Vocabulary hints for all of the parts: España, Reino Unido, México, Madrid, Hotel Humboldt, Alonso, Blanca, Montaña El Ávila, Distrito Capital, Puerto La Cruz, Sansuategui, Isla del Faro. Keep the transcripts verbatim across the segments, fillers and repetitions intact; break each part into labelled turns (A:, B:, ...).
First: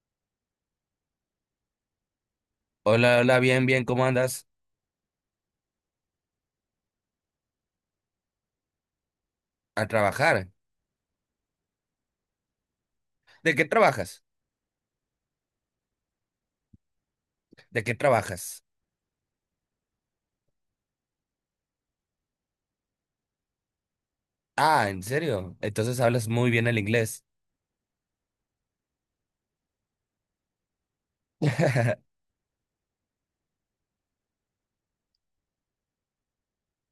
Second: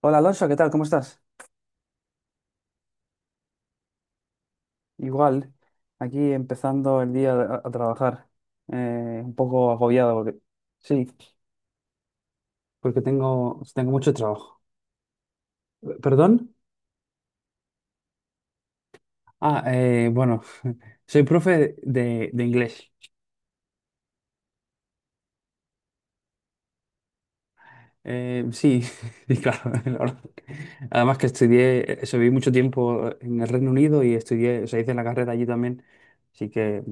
A: Hola Alonso, ¿qué tal? ¿Cómo estás?
B: Hola, hola, bien, bien, ¿cómo andas?
A: Igual, aquí empezando el día a, a trabajar, eh, un poco
B: A
A: agobiado porque
B: trabajar.
A: sí, porque
B: ¿De
A: tengo,
B: qué
A: tengo mucho
B: trabajas?
A: trabajo. Eh, ¿Perdón?
B: ¿De qué trabajas?
A: Ah, eh, bueno, soy profe de, de inglés.
B: Ah, ¿en serio? Entonces hablas muy bien el inglés.
A: Eh, sí, sí, claro. La verdad. Además que estudié, eh, eso, viví mucho tiempo en el Reino Unido y estudié, o sea, hice la carrera allí también, así que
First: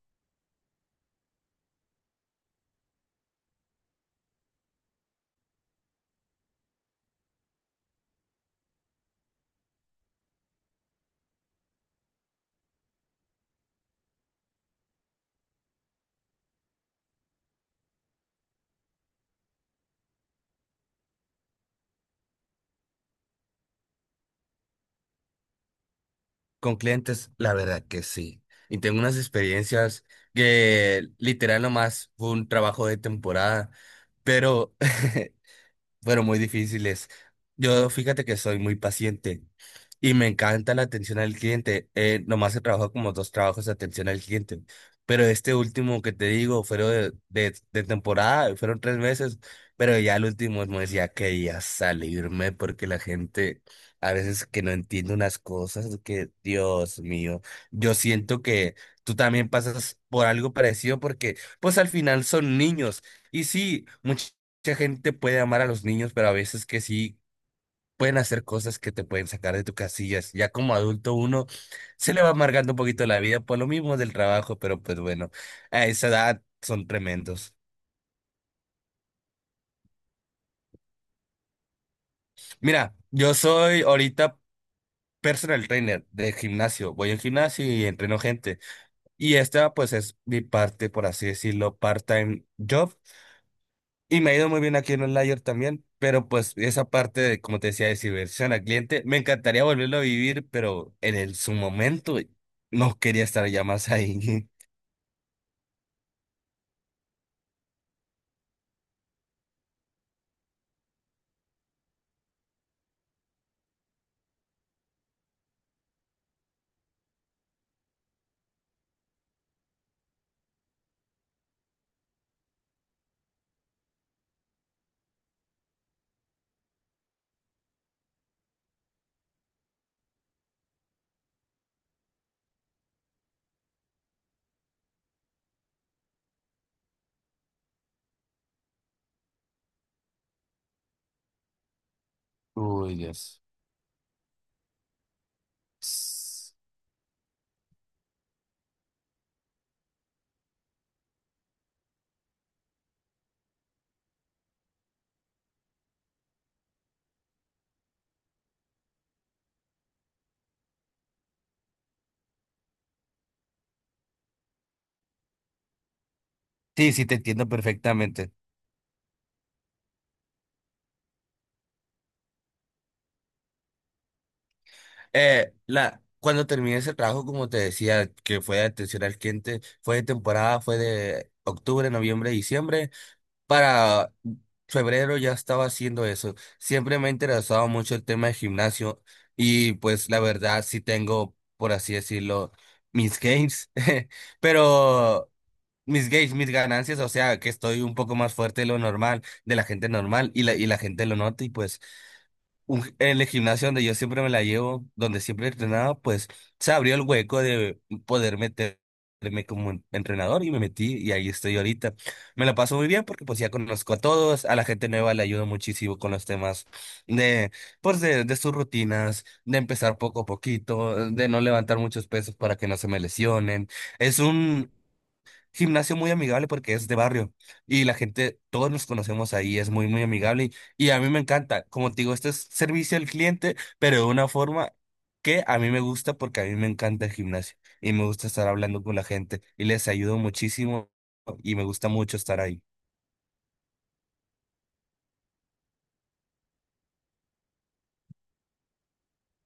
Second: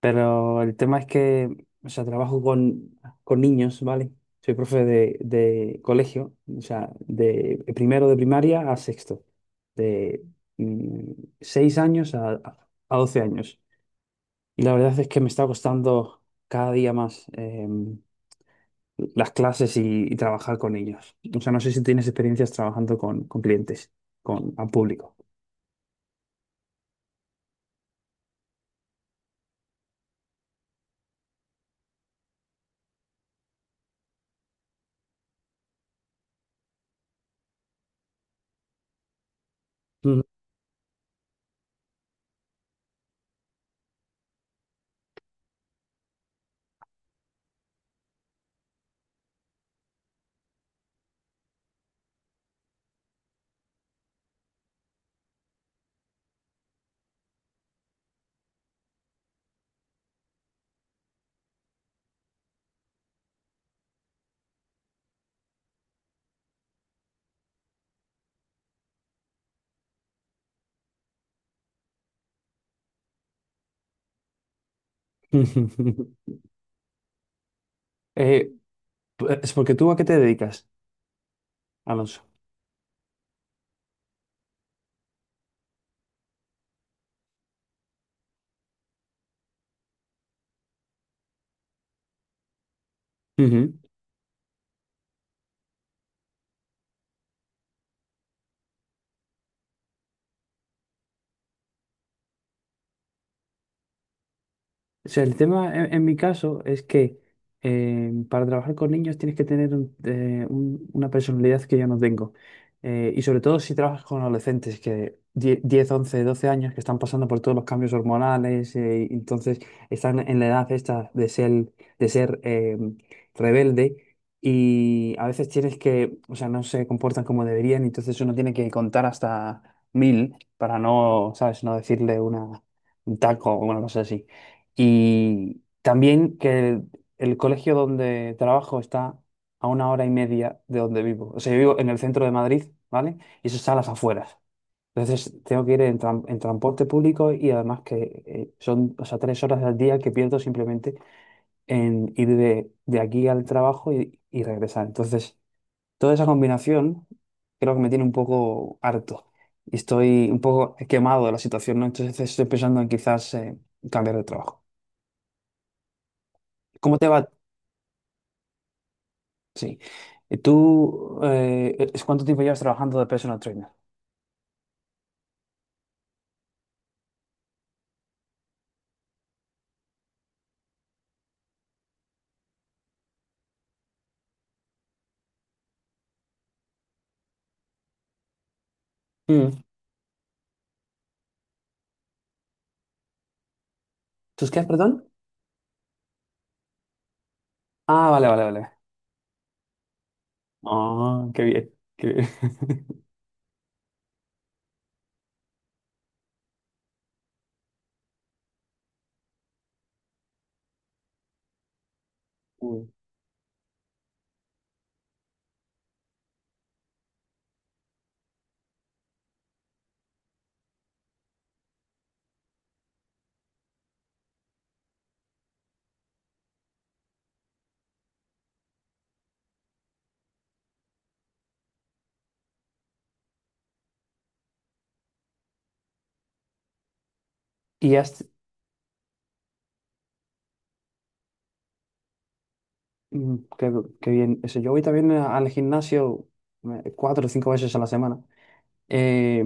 A: pero el tema es que, o sea, trabajo con, con niños, ¿vale? Soy profe de, de colegio, o sea, de primero de primaria a sexto, de mm, seis años a, a doce años. Y la verdad es que me está costando cada día más em, las clases y, y trabajar con ellos. O sea, no sé si tienes experiencias trabajando con, con clientes, con al público.
B: Con clientes, la verdad que sí. Y tengo unas experiencias que literal nomás fue un trabajo de temporada, pero pero muy difíciles. Yo fíjate que soy muy paciente y
A: Ujú.
B: me encanta la atención al cliente. Eh, nomás he trabajado como dos trabajos de atención al cliente, pero este último que te digo fueron de, de, de temporada, fueron tres meses, pero ya el último me decía que ya salirme porque la gente a veces que no entiende unas cosas que, Dios mío, yo siento que tú también pasas por algo parecido porque pues al final son niños y sí, muchas Mucha gente puede amar a los niños, pero a veces que sí pueden hacer cosas que te pueden sacar de tus casillas. Ya como adulto uno se le va amargando un poquito la vida por lo mismo del trabajo, pero pues bueno, a esa edad son tremendos.
A: Eh, es porque tú a qué te dedicas, Alonso.
B: Mira, yo soy ahorita personal trainer de gimnasio. Voy al gimnasio y entreno gente. Y esta pues es mi parte, por así decirlo, part-time job. Y me ha ido muy bien aquí en Outlier también, pero pues esa parte de, como te decía, de servicio al cliente, me encantaría volverlo a vivir, pero en el, su momento no quería estar ya más ahí.
A: O sea, el tema en, en mi caso es que eh, para trabajar con niños tienes que tener un- eh, un- una personalidad que yo no tengo. Eh, y sobre todo si trabajas con adolescentes que die- diez, once, doce años que están pasando por todos los cambios hormonales, eh, y entonces están en la edad esta de ser, de ser eh, rebelde y a veces tienes que, o sea, no se comportan como deberían, y entonces uno tiene que contar hasta mil para no, ¿sabes? No decirle una, un taco o una cosa así. Y también que el, el colegio donde trabajo está a una hora y media de donde vivo. O sea, yo vivo en el centro de Madrid,
B: Uy,
A: ¿vale?
B: Dios.
A: Y eso está a las afueras. Entonces tengo que ir en, tran- en
B: Sí,
A: transporte público y además que eh, son, o sea, tres horas al día que pierdo simplemente en ir de, de aquí al trabajo y, y regresar. Entonces, toda esa combinación creo que me tiene un poco harto y estoy un poco quemado de la situación, ¿no? Entonces estoy pensando en quizás eh, cambiar de trabajo. ¿Cómo
B: sí,
A: te
B: te
A: va?
B: entiendo perfectamente.
A: Sí. ¿Y tú eh, e-, es- cuánto tiempo llevas trabajando de personal trainer?
B: Eh, la, cuando terminé ese trabajo, como te decía, que fue de atención al cliente, fue de temporada, fue de octubre, noviembre, diciembre. Para febrero ya estaba haciendo eso. Siempre me ha interesado mucho el tema de gimnasio
A: Mm.
B: y pues la verdad sí tengo, por así decirlo, mis gains,
A: ¿Tus qué, perdón?
B: pero mis gains, mis ganancias, o sea que estoy un
A: Ah,
B: poco
A: vale,
B: más
A: vale,
B: fuerte de
A: vale.
B: lo normal, de la gente normal y la, y la gente lo
A: Ah,
B: nota
A: qué
B: y
A: bien,
B: pues
A: qué bien.
B: un en el gimnasio donde yo siempre me la llevo, donde siempre entrenaba, pues se abrió el hueco de poder meterme como en- entrenador y me metí y ahí estoy ahorita. Me la paso muy
A: Mm.
B: bien porque pues ya conozco a todos, a la gente nueva le ayudo muchísimo con los temas de, pues de, de sus rutinas, de empezar poco a poquito, de no levantar muchos pesos para que no se me lesionen. Es un gimnasio muy amigable porque es de barrio y la gente, todos nos conocemos ahí, es muy, muy amigable y, y a mí me encanta. Como te digo, este es servicio al cliente, pero de una forma que a mí me gusta porque a mí me encanta el gimnasio y
A: Y
B: me
A: has,
B: gusta estar hablando con la gente y les ayudo muchísimo y me gusta mucho estar ahí.
A: mm, qué, qué bien. Eso, yo voy también a- al gimnasio eh, cuatro o cinco veces a la semana. Eh,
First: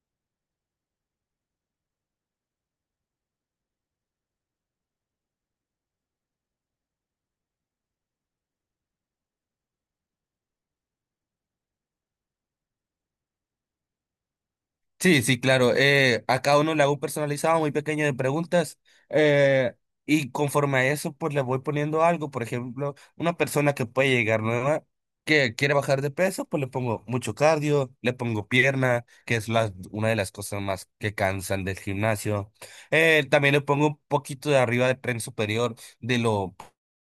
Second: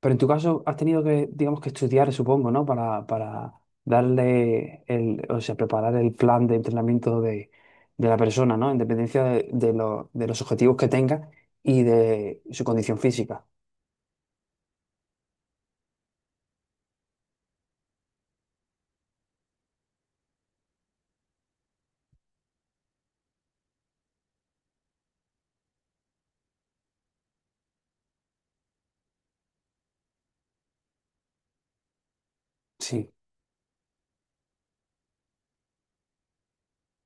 A: pero en tu caso has tenido que, digamos, que estudiar, supongo, ¿no? Para, para darle el, o sea, preparar el plan de entrenamiento de, de la persona, ¿no? En dependencia de, de lo- de los objetivos que tenga y de su condición física.
B: Sí, sí, claro. Eh, a cada uno le hago un personalizado muy pequeño de preguntas eh, y conforme a eso, pues le voy poniendo algo. Por ejemplo, una persona que puede llegar nueva, que quiere bajar de peso, pues le pongo mucho cardio, le pongo pierna, que es la, una de las cosas más que cansan del gimnasio.
A: Sí.
B: Eh, también le pongo un poquito de arriba de tren superior, de lo,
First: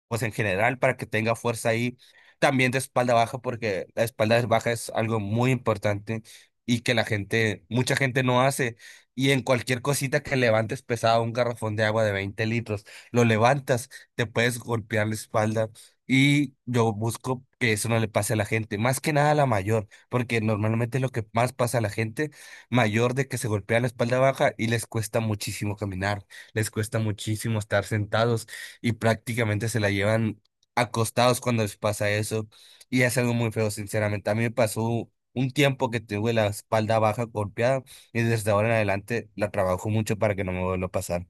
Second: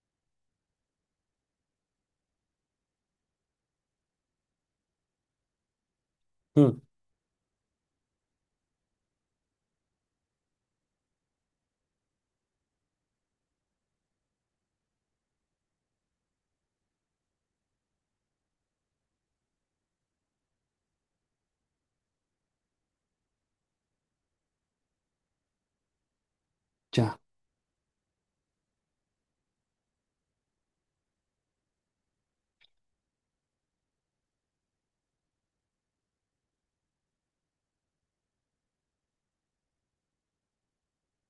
B: pues en general, para que tenga fuerza ahí. También de espalda baja, porque la espalda baja es algo muy importante
A: Mm,
B: y que la gente, mucha gente no hace. Y en cualquier cosita que levantes pesado, un garrafón de agua de veinte litros, lo levantas, te puedes golpear la espalda. Y yo busco que eso no le pase a la gente, más que nada a la mayor, porque normalmente lo que más pasa a la gente mayor de que se golpea la espalda baja y les cuesta muchísimo caminar, les cuesta
A: ya,
B: muchísimo estar sentados y prácticamente se la llevan acostados cuando les pasa eso. Y es algo muy feo, sinceramente. A mí me pasó un tiempo que tuve la espalda baja golpeada y desde ahora en adelante la trabajo mucho para que no me vuelva a pasar.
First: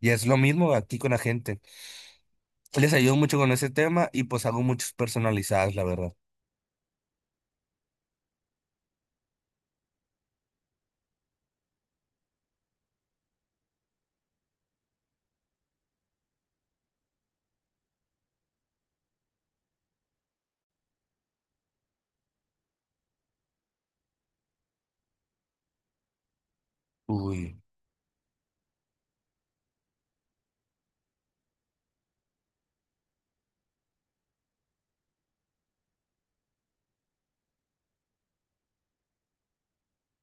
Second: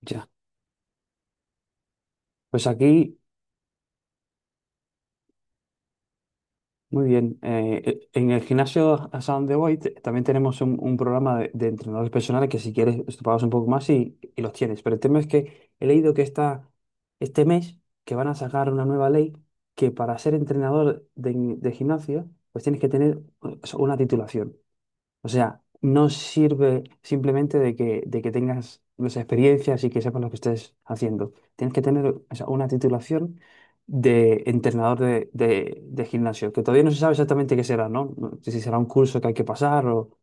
B: Y es
A: ya.
B: lo mismo aquí con la gente.
A: Pues
B: Les ayudo
A: aquí.
B: mucho con ese tema y pues hago muchos personalizados, la verdad.
A: Muy bien. Eh, e- en el gimnasio a donde voy te- también tenemos un, un programa de, de entrenadores personales que si quieres te pagas un poco más y, y los tienes. Pero el tema es que he leído que esta este mes que van a sacar una nueva ley que para ser entrenador de, de gimnasio pues tienes que tener eh, una titulación. O sea, no sirve simplemente
B: Uy.
A: de que, de que tengas las experiencias y que sepas lo que estés haciendo. Tienes que tener, o sea, una titulación de entrenador de, de- de gimnasio, que todavía no se sabe exactamente qué será, ¿no? No sé si será un curso que hay que pasar o...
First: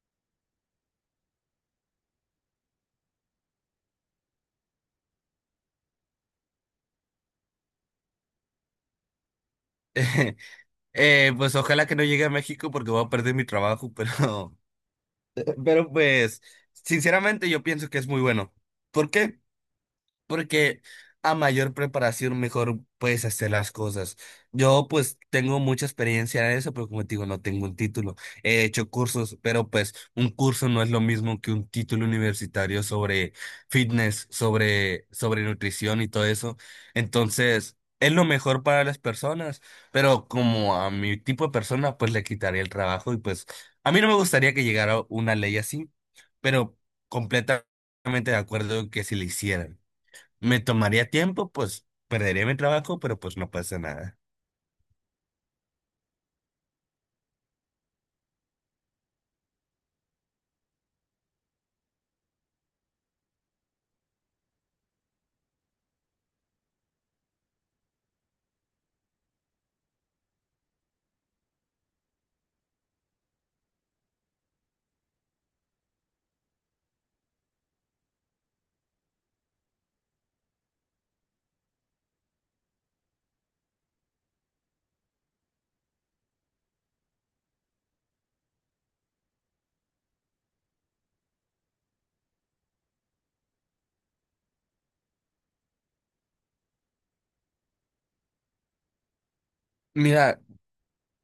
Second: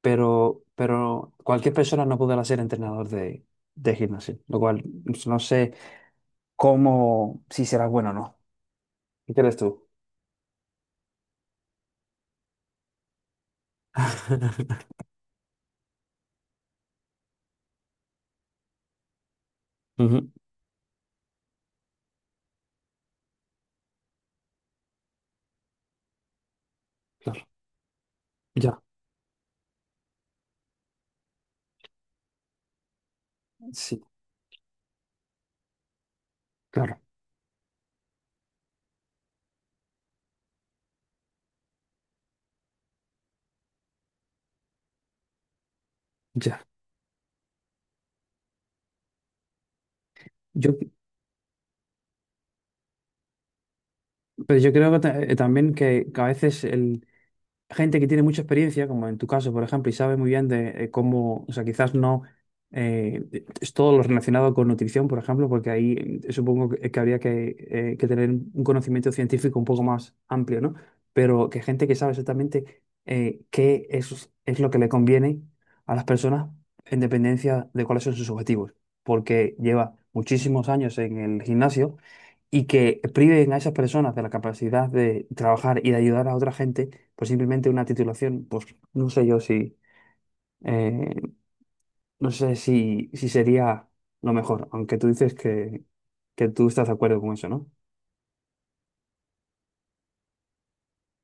A: Pero, pero cualquier persona no podrá ser entrenador de, de gimnasio, lo cual no sé cómo, si será bueno o no. ¿Qué crees tú?
B: Eh, pues ojalá que no llegue a México porque voy a perder mi trabajo, pero, pero pues sinceramente yo pienso que es muy bueno. ¿Por qué?
A: Ujú,
B: Porque a mayor preparación, mejor puedes hacer las cosas. Yo pues tengo mucha experiencia en eso, pero como te digo, no
A: claro,
B: tengo un título. He
A: ya,
B: hecho cursos, pero pues un curso no es lo mismo que un título universitario sobre
A: sí,
B: fitness, sobre, sobre nutrición y todo eso.
A: claro,
B: Entonces, es lo mejor para las personas, pero como a mi tipo de persona, pues le quitaría el trabajo y pues a mí no me gustaría que llegara una ley así,
A: ya.
B: pero completamente de acuerdo en que si le hicieran. Me
A: Yo,
B: tomaría tiempo, pues perdería mi trabajo, pero pues no pasa nada.
A: pero yo creo que ta- eh, también que, que a veces el, gente que tiene mucha experiencia, como en tu caso, por ejemplo, y sabe muy bien de eh, cómo, o sea, quizás no eh, es todo lo relacionado con nutrición, por ejemplo, porque ahí eh, supongo que, que habría que, eh, que tener un conocimiento científico un poco más amplio, ¿no? Pero que gente que sabe exactamente eh, qué es, es lo que le conviene a las personas en dependencia de cuáles son sus objetivos, porque lleva muchísimos años en el gimnasio y que priven a esas personas de la capacidad de trabajar y de ayudar a otra gente pues simplemente una titulación, pues no sé yo si, eh, no sé si, si sería lo mejor, aunque tú dices que, que tú estás de acuerdo con eso, ¿no?
B: Mira,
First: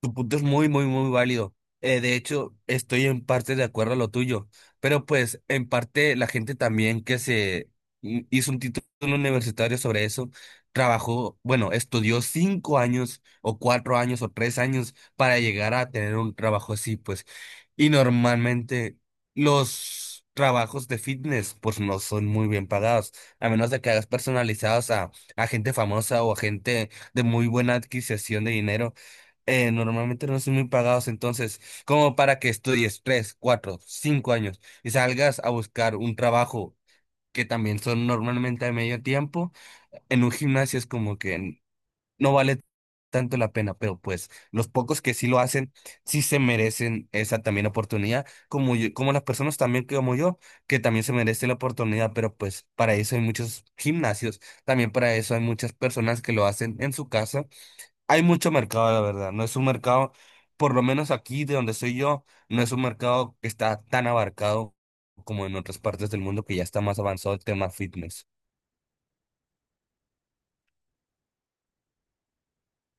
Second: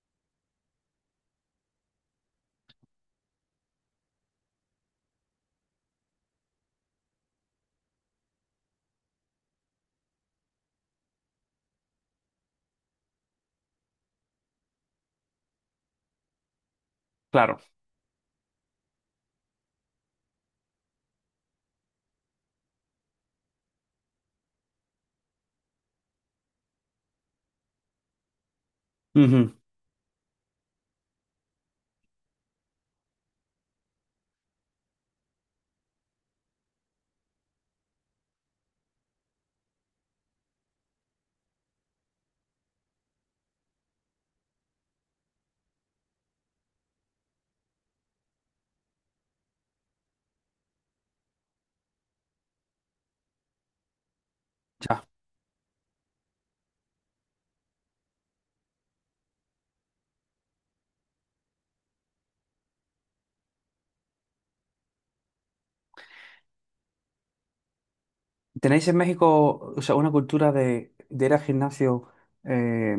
B: tu punto es muy, muy, muy válido. Eh, de hecho, estoy en parte de acuerdo a lo tuyo, pero pues en parte la gente también que se mm, hizo un título universitario sobre eso, trabajó, bueno, estudió cinco años o cuatro años o tres años para llegar a tener un trabajo así, pues.
A: Claro.
B: Y normalmente los trabajos de fitness pues no son muy bien pagados, a menos de que hagas personalizados a, a gente famosa o a gente de muy buena adquisición de dinero,
A: Ujú,
B: eh, normalmente no son muy pagados, entonces como para que estudies tres, cuatro, cinco años y salgas a buscar un trabajo que también son normalmente a medio tiempo, en un gimnasio es como que no vale tanto la pena, pero pues los pocos que sí lo hacen, sí se merecen esa también oportunidad, como yo- como las personas también que como yo, que también se merece la oportunidad, pero pues para eso hay muchos gimnasios, también
A: ya.
B: para eso hay muchas personas que lo hacen en su casa. Hay mucho mercado, la verdad, no es un mercado, por lo menos aquí de donde soy yo, no es un mercado que está tan abarcado como en otras partes del mundo que ya está más avanzado el tema fitness.
A: ¿Tenéis en México, o sea, una cultura de, de ir al gimnasio eh,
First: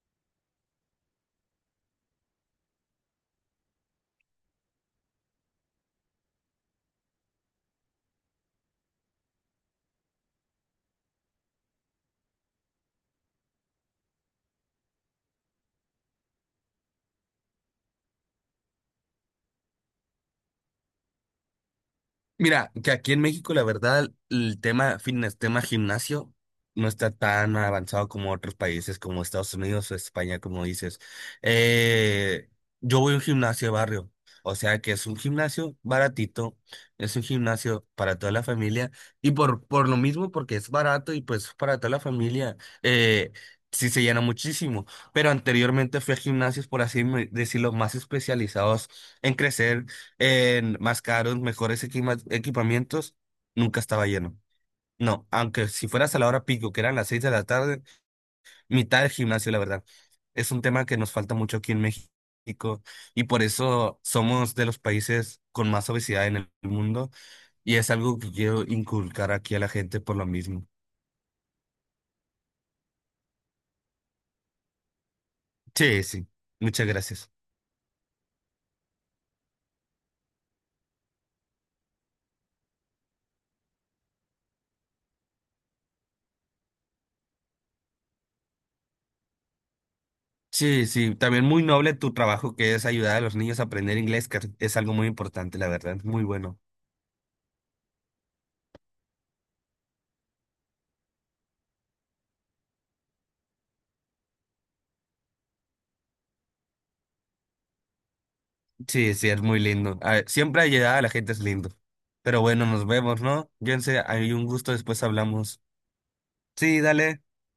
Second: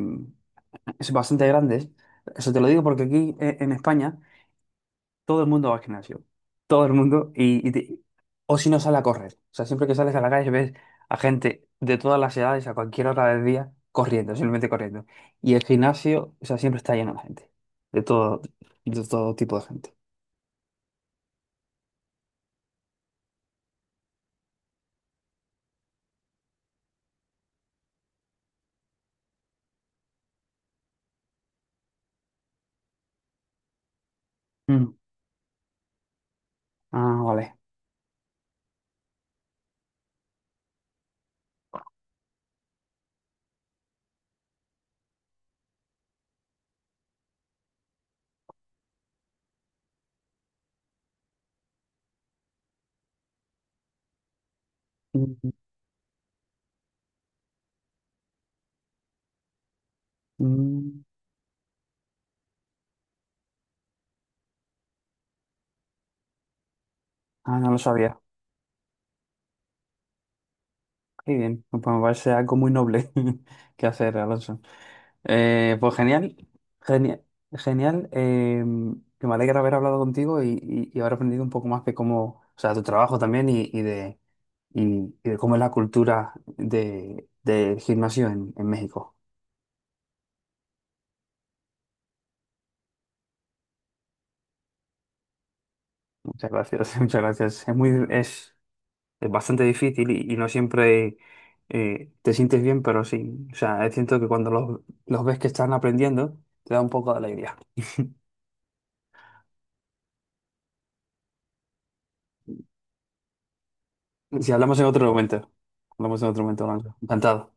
A: es bastante grande? Eso te lo digo porque aquí eh, en España todo el mundo va al gimnasio. Todo el mundo. Y, y te- o si no sale a correr. O sea, siempre que sales a la calle ves a gente de todas las edades, a cualquier hora del día, corriendo, simplemente corriendo. Y el gimnasio, o sea, siempre está lleno de gente. De todo, de todo tipo de gente.
B: Mira, que aquí en México, la verdad, el tema fitness, tema gimnasio, no está tan avanzado como otros países, como Estados Unidos o España, como dices. Eh, yo voy a un gimnasio de barrio, o sea que
A: Mm.
B: es un gimnasio baratito, es
A: Ah,
B: un
A: vale.
B: gimnasio para toda la familia, y por, por lo mismo, porque es barato y pues para toda la familia, eh, sí se llena muchísimo. Pero anteriormente fui a gimnasios, por así me- decirlo, más especializados en crecer en más caros, mejores equima- equipamientos, nunca estaba lleno. No,
A: Mm,
B: aunque si fueras a la hora pico, que eran las seis de la tarde, mitad del gimnasio, la verdad. Es un tema que
A: mm.
B: nos falta mucho aquí en México y por eso somos de los países con más obesidad en el mundo
A: Ah, no
B: y
A: lo
B: es
A: sabía.
B: algo que quiero inculcar aquí a la gente por lo mismo.
A: Qué bien. Pues me parece algo muy noble que hacer, Alonso. Eh, pues
B: Sí, sí,
A: genial,
B: muchas
A: genial,
B: gracias.
A: genial. Eh, que me alegra haber hablado contigo y, y, y haber aprendido un poco más de cómo, o sea, tu trabajo también y, y de, y, y de cómo es la cultura de, del gimnasio en, en México.
B: Sí, sí, también muy noble tu trabajo que es ayudar a los niños a aprender inglés, que es algo muy importante, la verdad, muy
A: Muchas
B: bueno.
A: gracias, muchas gracias. Es muy, es, es bastante difícil y, y no siempre eh, te sientes bien, pero sí, o sea, siento que cuando los, los ves que están aprendiendo, te da un poco de alegría.
B: Sí, sí, es muy lindo. A ver, siempre llegada la gente es lindo. Pero bueno, nos vemos, ¿no? Sé, hay un
A: Si
B: gusto,
A: hablamos en
B: después
A: otro momento,
B: hablamos.
A: hablamos en otro momento,
B: Sí,
A: Blanca.
B: dale.
A: Encantado.